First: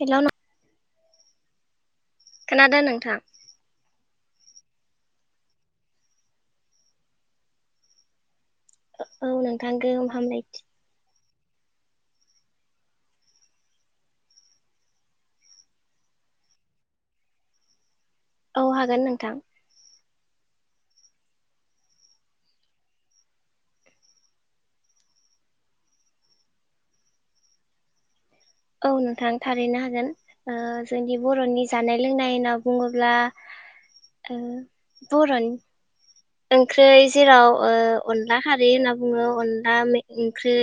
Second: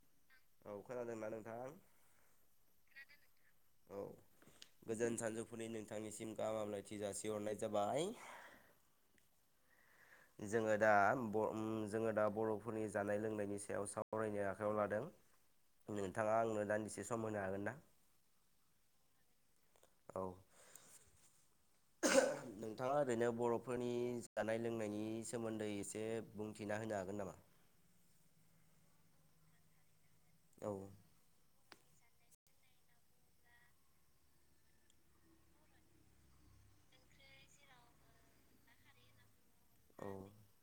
Hello. औ खोनादोंना नोंथां? खोनादों नोंथां। औ गोजोन सानजौफुनि नोंथांनिसिम गाहामलायथि जासिहरनाय जाबाय। औ नोंथां। गोहोम हामलायथि जोङो दा ब जोङो दा बर'फोरनि जानाय लोंनायनि सायाव सावरायनो आखायाव लादों नोंथाङा आंनो दान्दिसे सम होनो हागोन ना? औ हागोन नोंथां। औ नोंथाङा ओरैनो बर'फोरनि जानाय लोंनायनि सोमोन्दै एसे बुंथिना होनो हागोन नामा? औ नोंथां थारैनो हागोन। ओ औ जोंनि बरनि जानाय लोंनाय होनना बुङोब्ला बर'नि ओंख्रै जेराव ओ अनला खारै होनना बुङो अन ला औ ओंख्रै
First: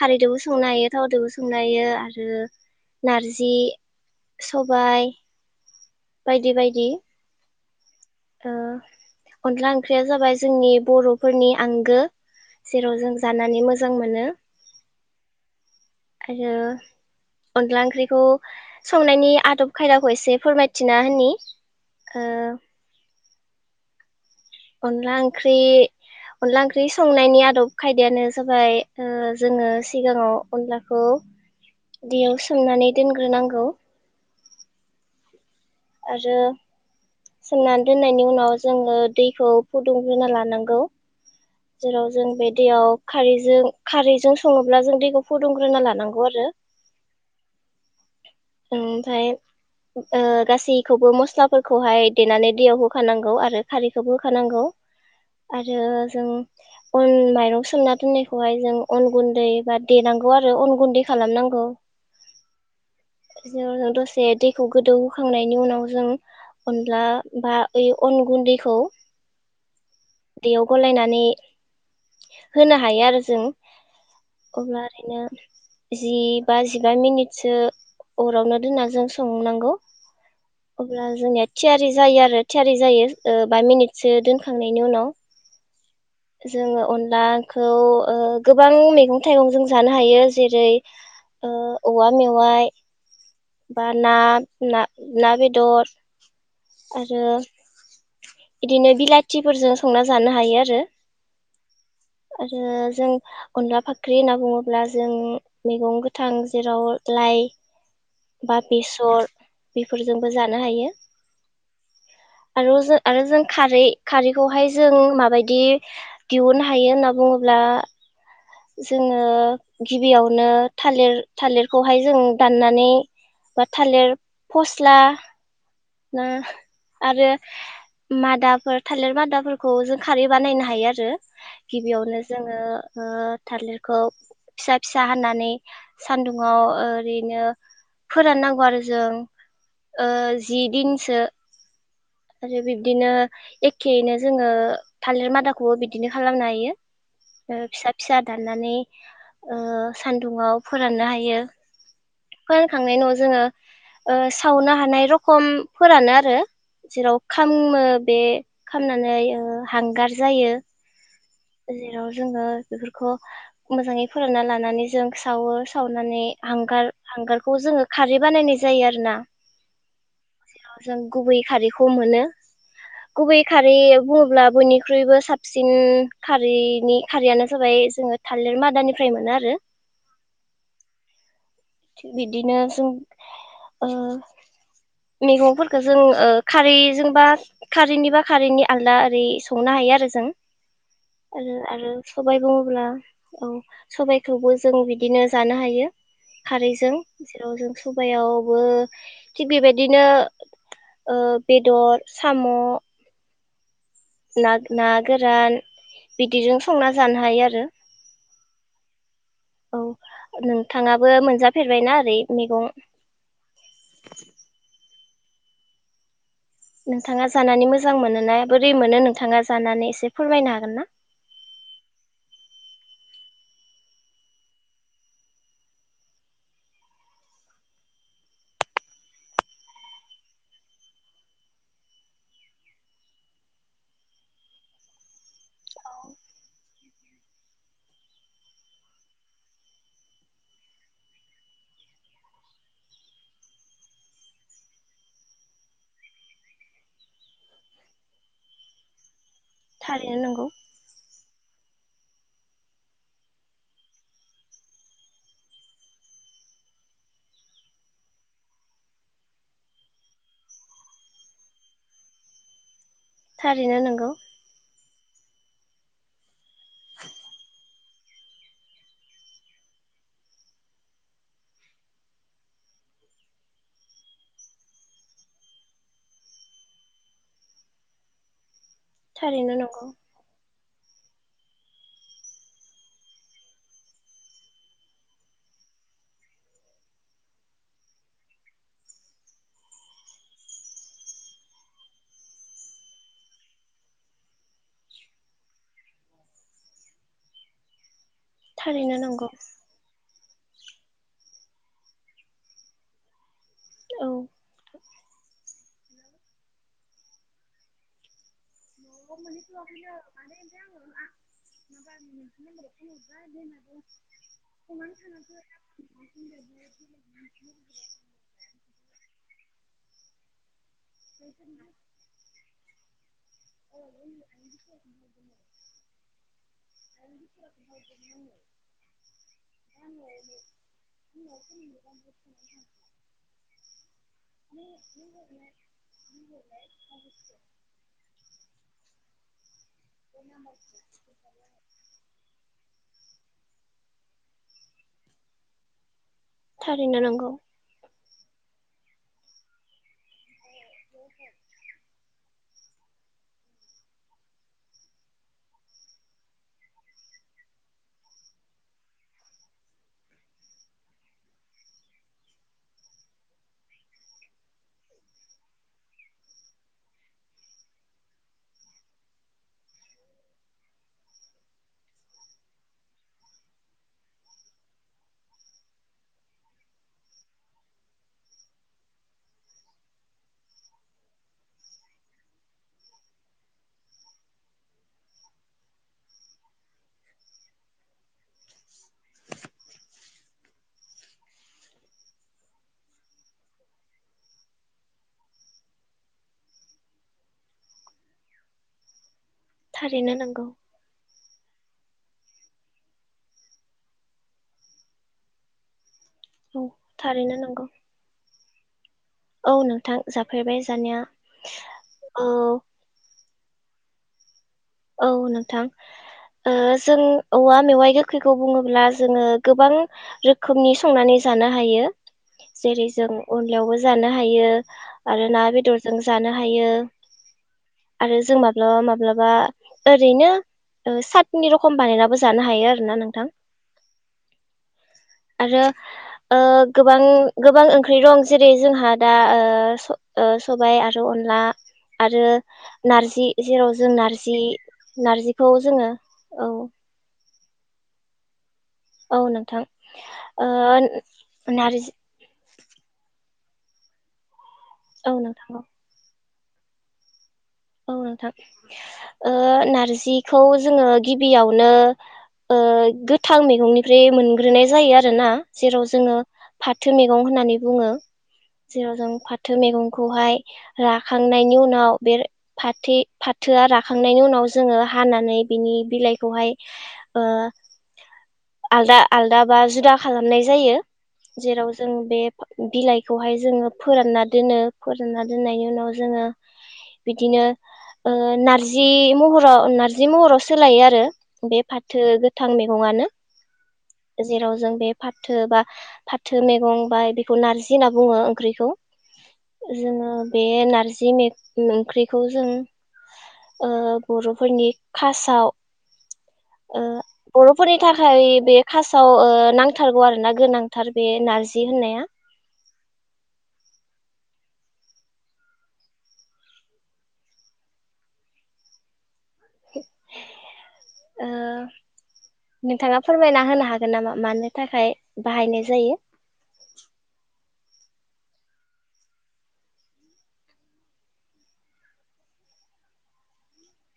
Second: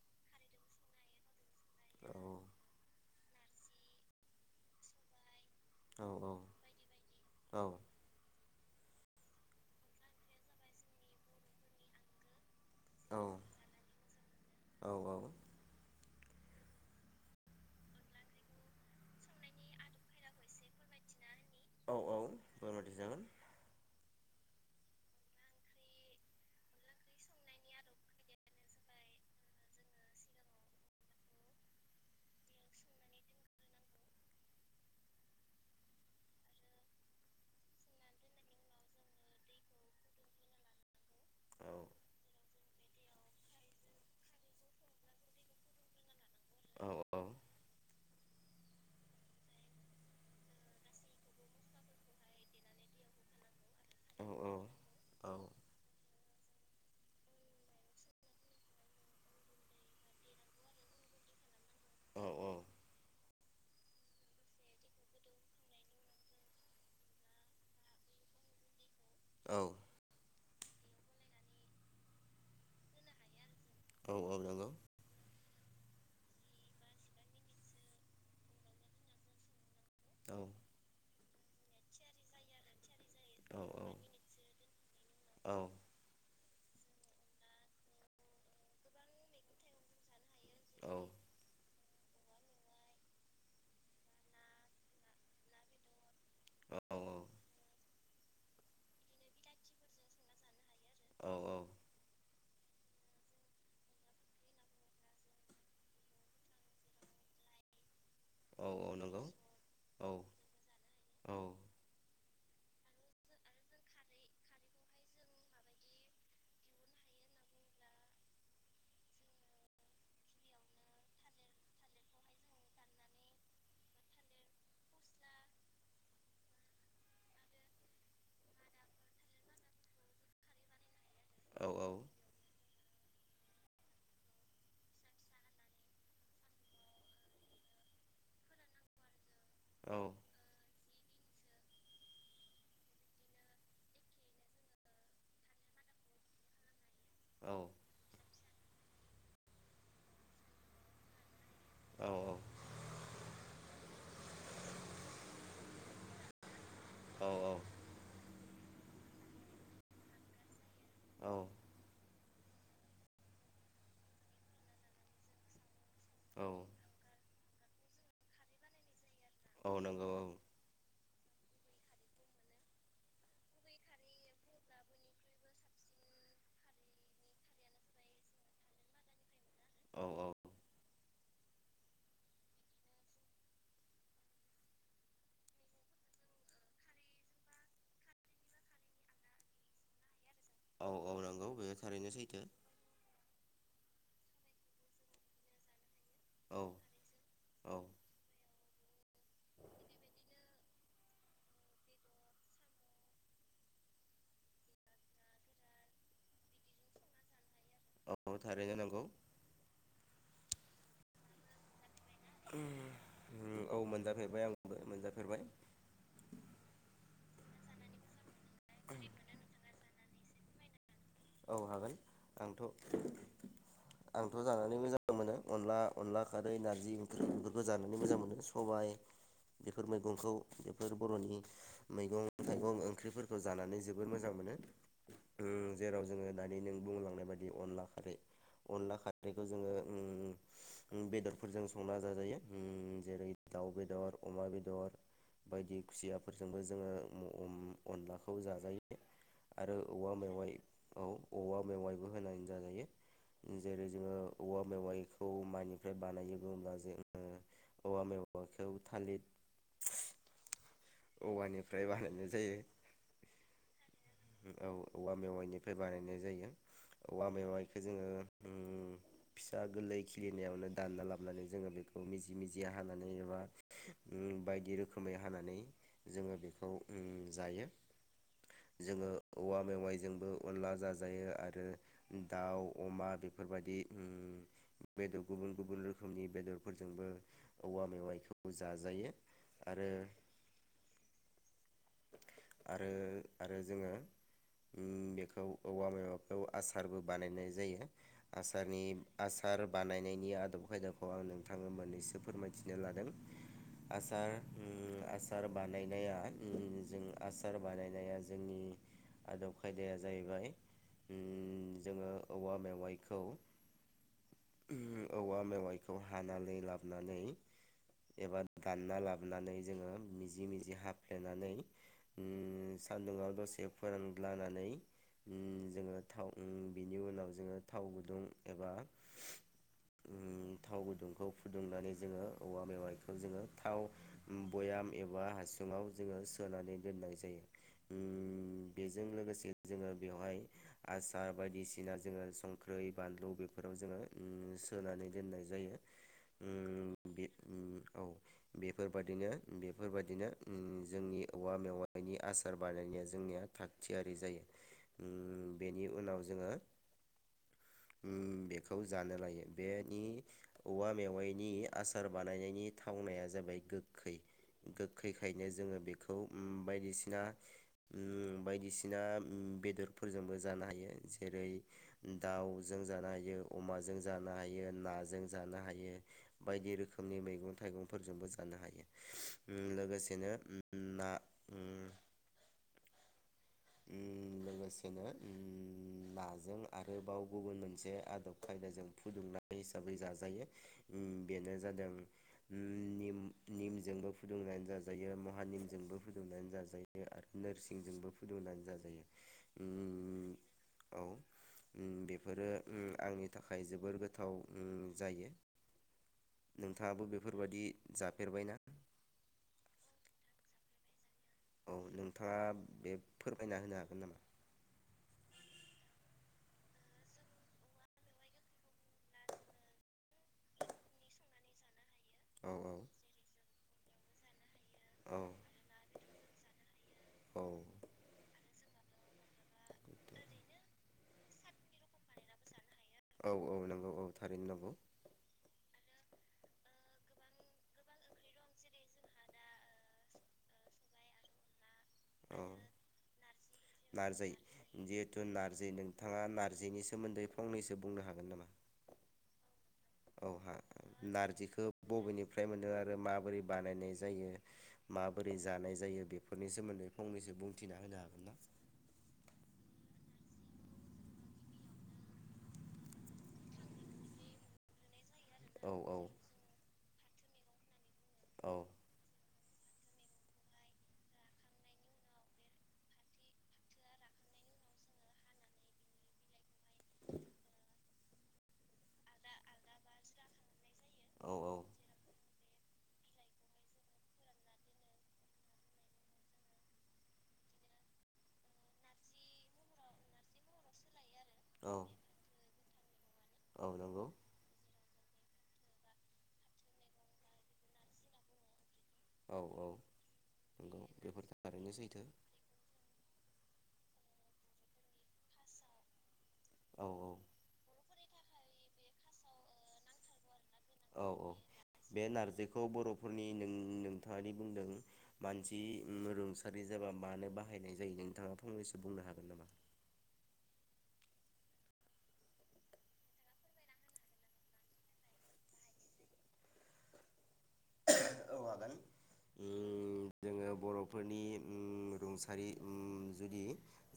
खारैदोबो संनो हायो थावदोबो स संनायो आरो औ नारजि सबाय औ बायदि बायदि। औ अनला ओंख्रिया जाबाय जोंनि बर'फोरनि आंगो जेराव औ जों जानानै मोजां मोनो। औ आरो अनला ओंख्रिखौ संनायनि आदब खायदाखौ एसे फोरमायथिना होनि औ औ ओ फोरमायथि जागोन अनला ओंख्रि अनला ओंख्रि संनायनि आदब खायदायानो जाबाय जोङो सिगाङाव अनलाखौ दैयाव सोमनानै दोनग्रोनांगौ। आरो सोमनानै दोननायनि उनाव जोङो दैखौ फुदुंग्रोना लानांगौ औ जेराव जों बे दैयाव खारैजों खारैजों सङोब्ला जों दैखौ फुदुंग्रोना लानांगौ आरो। औ औ ओमफ्राय गासैखौबो मस्लाफोरखौहाय देनानै दैयाव होखानांगौ आरो खारैखौबो औ होखानांगौ आरो जों अन माइरं सोमना दोननायखौहाय जों अन गुन्दै बा देनांगौ आरो अन गुन्दै खालामनांगौ। औ औ जों दसे दैखौ गोदौहोखांनायनि उनाव जों अनला बा ओइ अन गुन्दैखौ औ दैयाव गलायनानै होनो हायो आरो जों। औ औ नंगौ अब्ला ओरैनो जि बा जिबा मिनिटसो अरावनो दोनना जों संनांगौ औ नंगौ अब्ला जोंनिया थियारि जायो आरो थियारि जायो। औ बा औ मिनिटसो दोनखांनायनि उनाव जोङो अनलाखौ गोबां मैगं थाइगंजों जानो हायो जेरै औवा मेवाइ बा ना ना ना बेदर आरो बिदिनो बिलाथिफोरजों संना जानो हायो आरो। औ औ आरो जों अनला फाख्रि होनना बुङोब्ला जों मैगं गोथां जेराव लाइ बा औ औ नंगौ बेसर बेफोरजोंबो जानो हायो। औ औ आरो जों आरो जों खारै खारैखौहाय जों माबायदि दिहुननो हायो होनना बुङोब्ला जोङो गिबियावनो थालिर थालिरखौहाय जों दाननानै बा थालिर फस्ला ना आरो मादाफोर थालिर मादाफोरखौ जों खारै बानायनो हायो आरो। औ गिबियावनो जोङो ओ थालिरखौ फिसा फिसा हानानै सानदुंङाव ओरैनो फोराननांगौ आरो जों औ ओ थिंसो आरो बिब्दिनो एखेयैनो जोङो थालिर मादाखौबो बिदिनो खालामनो हायो। औ ओ फिसा फिसा दान दाननानै ओ सानदुंआव फोराननो हायो। औ फानखांनायनि उनाव जोङो ओ सावनो हानाय रखम फोरानो आरो जेराव औ खामो बे खामनानै ओ हांगार जायो औ जेराव जोङो बेफोरखौ मोजाङै फोरानना लानानै जों सावो। सावनानै औ हांगार हांगार खौ जोङो खारै बानायनाय जायो आरो ना। औ नंगौ औ जों गुबै खारै खौ मोनो गुबै खारै बुङोब्ला बयनिख्रुइबो साबसिन खारैनि खारैयानो जाबाय जोङो थालिर मादानिफ्राय मोनो आरो। औ औ। थिग बिदिनो जों ओ मैगंफोरखौ जों ओ खारैजोंबा खारैनिबा खारैनि आलदा ओरै संनो हायो आरो जों। औ नंगौ आरो बेयो आरो थारैनो सैथो सबाय बुङोब्ला औ सबायाइखौबो जों बिदिनो जानो हायो। औ खारैजों जेराव जों औ सबायावबो थिग बेबायदिनो ओ बेदर साम' नाथ ना गोरान बिदिजों संना जानो हायो आरो। औ थारैनो नंगौ। थाङाबो मोनजाफेरबायना जै मैगं उम औ मोनजाफेरबाय आंबो [unintelligible] नोंथाङा जानानै मोजां मोनोना? बोरै मोनो नोंथाङा जानानै एसे फोरमायनो हागोन ना? औ हागोन आंथ आंथ जानानै मोजां मोनो अनला अनला खारै नारजि ओंख्रि बेफोरखौ जानानै मोजां मोनो सबाय बेफोर मैगंखौ बेफोर बर'नि मैगं थाइगं ओंख्रिफोरखौ जानानै जोबोर मोजां मोनो। जेराव जोङो दानि नों बुंलांनाय बायदि अनला खारै अनला खारैखौ जोङो उम उम बेदरफोरजों संना जाजायो उम जेरै दाउ बेदर अमा बेदर बायदि खुसियाफोरजोंबो जोङो उम अनलाखौ जाजायो आरो औवा थारैनो नंगौ मेवाइ औ औवा मेवाइबो होनानै जाजायो जेरै जोङो औवा मेवाइखौ माइनिफ्राय बानायो बुंब्ला जोङो औवा मेवाइखौ थालिर औवानिफ्राय बानायनाय जायो। थारैनो नंगौ औ औवा मेवाइनिफ्राय बानायनाय जायो औवा मेवाइखौ जोङो उम फिसा गोरलै खिलिनायावनो दानना लाबोनानै जोङो बेखौ मिजि मिजिया हानानै एबा ओम बायदि रोखोमै हानानै जोङो बेखौ ओम जायो। जोङो थारैनो औवा नंगौ मेवाइजोंबो अनला जाज जायो आरो दाउ अमा बेफोरबायदि ओम बेदर गुबुन गुबुन रोखोमनि बेदरफोरजोंबो औवा मेवाइखौ जाजायो आरो आरो आरो जोङो ओम बेखौ औवा मेवाइखौ आसारबो बानायनाय जायो। आसारनि थारैनो नंगौ आसार बानायनायनि नि आदब खायदाखौ आं नोंथांनो मोननैसो फोरमायथिनो लादों। औ आसार ओम आसार बानायनाया ओम जों आसार बानायनाया जों जोंनि आदब खायदाया जाहैबाय ओम जोङो औवा मेवाइखौ औवा मेवाइखौ हानानै लाबोनानै एबा दानना लाबोनानै जोङो मिजि मिजि- बिदि हाफ्लेनानै ओम गुदुङआव दसे फोरान्लानानै ओ जोङो थाव उ बिनि उनाव जोङो थाव गुदुं एबा उ थाव गुदुंखौ फुदुंनानै जोङो औवा मेवाइखौ जोङो थाव उ बयाम एबा हासुं सिङाव जोङो सोनानै दोननाय जायो। उ बेजों लोगोसे। जोङो बेवहाय आसार बायदिसिना जोङो संख्रै बानलु। बेफोराव जोङो उ सोनानै दोननाय जायो। थारैनो उम बे नंगौ। उम औ बेफोरबायादिनो बेफोरबादिनो उ जोंनि औवा मेवायनि आसार। आसार बानायनाया जोंनिया थागथियारि जायो उ बेनि उनाव जोङो उ बेखौ जानो लायो बेनि औवा मेवाइनि आसार बानायनायनि थावनाया जाबाय गोखै गोखैखायनो जोङो बेखौ उ बायदिसिना। उ बायदिसिना बेदरफोरजोंबो जानो हायो जेरै दाउजों जानो हायो अमाजों जानो हायो नाजों जानो हायो बायदि रोखोमनि मैगं थाइगंफोरजोंबो जानो हायो उ लोगोसेनो उ ना। उ लोगोसेनो उ नाजों आरोबाव गुबुन मोनसे आदब खायदाजों फुदुंनाय हिसाबै जाजायो उ बेनो जादों उ निम निमजोंबो फुदुंनानै जाजायो महानिमजोंबो फुदुंनानै जाजायो आरो नोरसिंजोंबो फुदुं। फुदुंनानै जाजायो। थारैनो नंगौ। उ बेफोरो उ आंनि थाखाय जोबोर गोथाव उ जायो। औ नोंथाङाबो थारैनो बेफोरबायादि नंगौ जाफेरबायना? औ नोंथां जाफेरबाय जानाया। औ नोंथाङा बे- फोरमायना होनो हागोन नामा? औ नोंथां जों औवा मेवाइ गोखैखौ बुङोब्ला जोङो गोबां रोखोमनि संनानै जानो हायो। औ जेरै जों अन लियावबो जानो हायो। आरो ना बेदरजों- जानो हायो। औ आरो जों मा। ओ माब्लाबा। ओरैनो सातनि रखम बानायनाबो जानो हायो आरो। औ- औ- नंगौ औ थारैनो नंगौ। आरो ओ गोबां गोबां ओंख्रि दं जेरै जोंहा दा ओ स सबाय आरो अनला। आरो नारजि। जेराव जों नार। दै जिहेतु नार्जोय नोंथा औ नार्जिनि सोमोन्दै। फंनैसो बुंनो हागोन नामा। औ नोंथां। औ ओ हा नारजिखौ नारजि बबेनिफ्राय मोनदों आरो माबोरैजीजी बानायनाय जायो। औ माबोरै नोंथां औ जानाय जायो? बे बेफोरनि सोमोन्दै फंनैसो बुं औ नोंथां ओ नार जिखौ जोङो गिबियावनो ओ गोथां मैगंनिफ्राय मोनग्रोनाय जायो आ रो ना औ जेराव औ जोङो फा थो मैगं होननानै बुङो। औ जेराव जों फा थो मैगंखौहाय राखांनायनि उनाव बे फाथो फाथोआ राखांनायनि उनाव जोङो हानानै बिनि बिलाइखौहाय ओ आलदा आलदा बा जुदा खालामनाय जायो। जायो बिफांखौ जेराव जों बे बिलाइखौहाय जोङो फोरानना दोनो। फोरानना दोननायनि उनाव जोङो बिदिनो ओ नारजि महराव नार्जि महराव सोलायो आरो बे फाथो गो थां मैगङानो। मैगङानो औ नंगौ जेराव जों बे फा थो बा फाथो मैगं बा बेखौ नारजि होनना बुङो ओंख्रिखौ औ औ जोङो बे नंगौ नार्जि बेफोर थारैनो सैथो ओंख्रि ओ बर'फोरनि खासाव ओ औ औ बरफोरनि था खाय बे खासाव ओ नांथारगौ आरो ना? गोनांथार बे नारजि होननाया। न'खरनि नों- नोंथाङादि बुंदों मानसि उम रुंसारि जाबा मानो बाहायनाय जायो नोंथाङा फंनैसो बुंनो हागोन नामा? ओ नोंथाङा फोरमायना होनो हागोन नामा? मानो थाखाय बाहायनाय जायो। औ उम जोङो बर'फोरनि उम रुंसारि उम जुदि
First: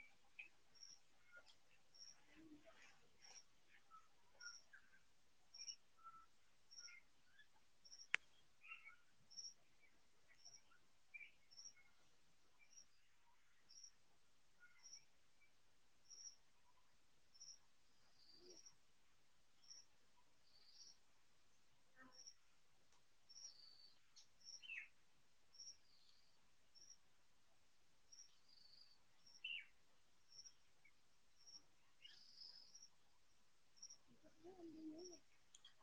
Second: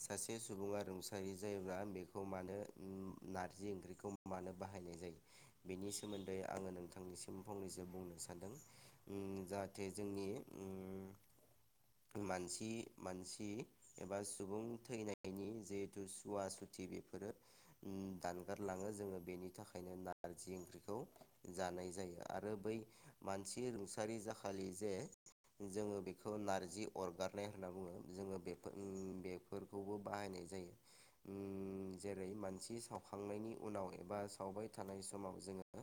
सासे सुबुङा रुंसारि जायोब्ला बेखौ मानो उम नारजि ओंख्रिखौ मानो बाहायनाय जायो? बेनि सोमोन्दै आङो नोंथांनिसिम फंनैसो बुंनो सानदों। उम जाहाथे जोंनि उम मानसि मानसि एबा सुबुं थैनायनि जिहेथु सुवा सुथि बेफोरो उम दानगारलाङो जोङो बेनि थाखायनो नारजि ओंख्रिखौ जानाय जायो आरो बै मानसि सारि जाखालि जे जोङो बेखौ नारजि अरगारनाय होनना बुङो जोङो बेफो उम बेफोरखौबो बाहायनाय जायो उम जेरै मानसि सावखांनायनि उनाव एबा खावबाय थानाय समाव जोङो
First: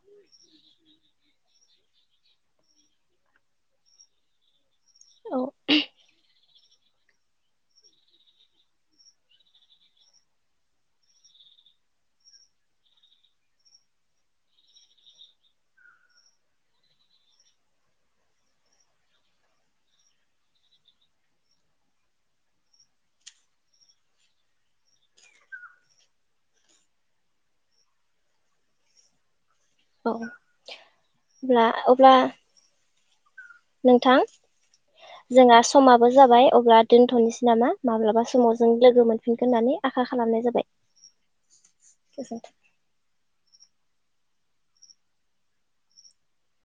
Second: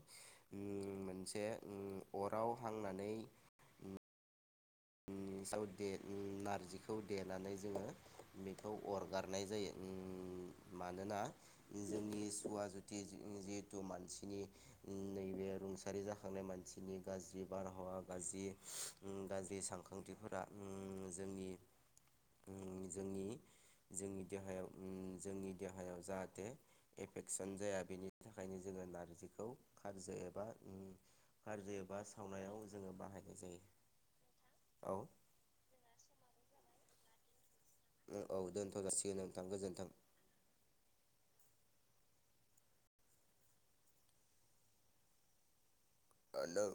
उम मोनसे उम अराव हांना नै उम। उम औ साव दे उम नारजिखौ देनानै जोङो बेखौ अरगारनाय जायो उम मानोना जोंनि सुवा जुति जिहेतु मानसिनि उम नैबे रुंसारि जाखांनाय मानसिनि गाज्रि बारहावा गाज्रि उम गा ज्रि सानखांथिफोरा उम जोंनि उम जोंनि जोंनि देहायाव उम जोंनि देहायाव जाहाथे एफेकसन जाया बेनि थाखायनो जोङो नारजिखौ औ खारजो एबा उम अब्ला खारजो एबा अब्ला सावनायाव जोङो बाहाय। नोंथां। जोंहा समाबो जाबाय। अब्ला दोनथ'नोसै नामा? माब्लाबा औ समाव जों दोनथ' लोगो जासिगोन नोंथां मोनफिनगोन होननानै आखा गोजोन्थों। खालामनाय जाबाय। गोजोनथों। आलो